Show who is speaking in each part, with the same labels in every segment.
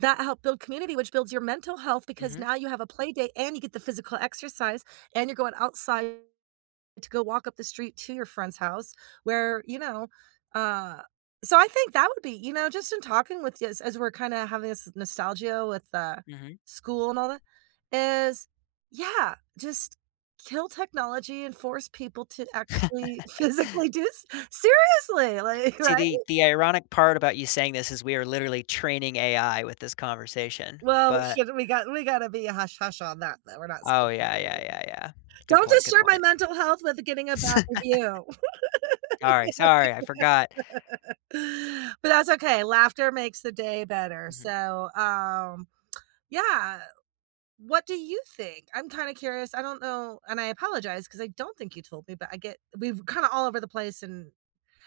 Speaker 1: That help build community, which builds your mental health because
Speaker 2: Mhm.
Speaker 1: now you have a playdate, and you get the physical exercise, and you're going outside to go walk up the street to your friend's house where, you know uh, so I think that would be you know, just in talking with you as as we're kinda having this nostalgia with, uh, the
Speaker 2: Mhm.
Speaker 1: school and all that is yeah, just kill technology and force people to actually, physically do s Seriously! Like,
Speaker 2: See,
Speaker 1: right?
Speaker 2: the the ironic part about you saying this is we are literally training AI with this conversation.
Speaker 1: Well, sh
Speaker 2: But
Speaker 1: we gotta we gotta be a hush-hush on that, though. We're not
Speaker 2: Oh,
Speaker 1: stupid.
Speaker 2: yeah, yeah, yeah,
Speaker 1: [unintelligible]
Speaker 2: yeah. Good
Speaker 1: Don't
Speaker 2: point. Good
Speaker 1: disturb my
Speaker 2: point.
Speaker 1: mental health with, uh, getting a
Speaker 2: S
Speaker 1: bad review!
Speaker 2: Sorry, sorry, I forgot.
Speaker 1: But that's okay, laughter makes the day better.
Speaker 2: Mhm.
Speaker 1: So, um, yeah, what do you think? I'm kinda curious, I don't know, and I apologize 'cause I don't think you told me, but I get we've kinda all over the place. And,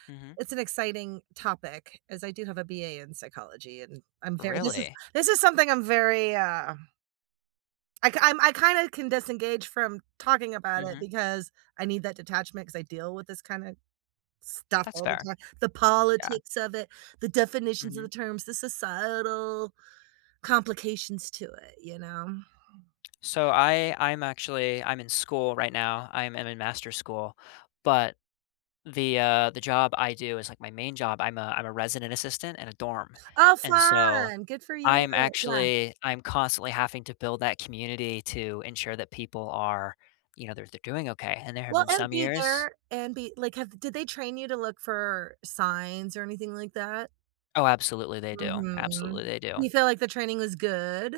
Speaker 2: Mhm.
Speaker 1: it's an exciting topic as I do have a BA in psychology, and I'm very this is
Speaker 2: Really?
Speaker 1: this is something I'm very, um I kin I'm I kinda can disengage from talking about it
Speaker 2: Mhm.
Speaker 1: because I need that detachment, 'cause I deal with this kinda stuff
Speaker 2: That's
Speaker 1: all the
Speaker 2: fair.
Speaker 1: time. The
Speaker 2: Yeah.
Speaker 1: politics of it, the definitions of the
Speaker 2: Mhm.
Speaker 1: terms, the societal complications to it, you know?
Speaker 2: So I I'm actually I'm in school right now. I'm I'm in master school. But the, uh the job I do is like my main job, I'm a I'm a resident assistant in a dorm.
Speaker 1: Oh,
Speaker 2: And so,
Speaker 1: fun! Good for you.
Speaker 2: I'm
Speaker 1: Yeah.
Speaker 2: actually I'm constantly having to build that community to ensure that people are you know, they're they're doing okay and there have
Speaker 1: Well,
Speaker 2: been
Speaker 1: and
Speaker 2: some
Speaker 1: be
Speaker 2: years
Speaker 1: there, and be like, have did they train you to look for signs or anything like that?
Speaker 2: Oh, absolutely, they do.
Speaker 1: Mhm.
Speaker 2: Absolutely, they
Speaker 1: You
Speaker 2: do.
Speaker 1: feel like the training was good?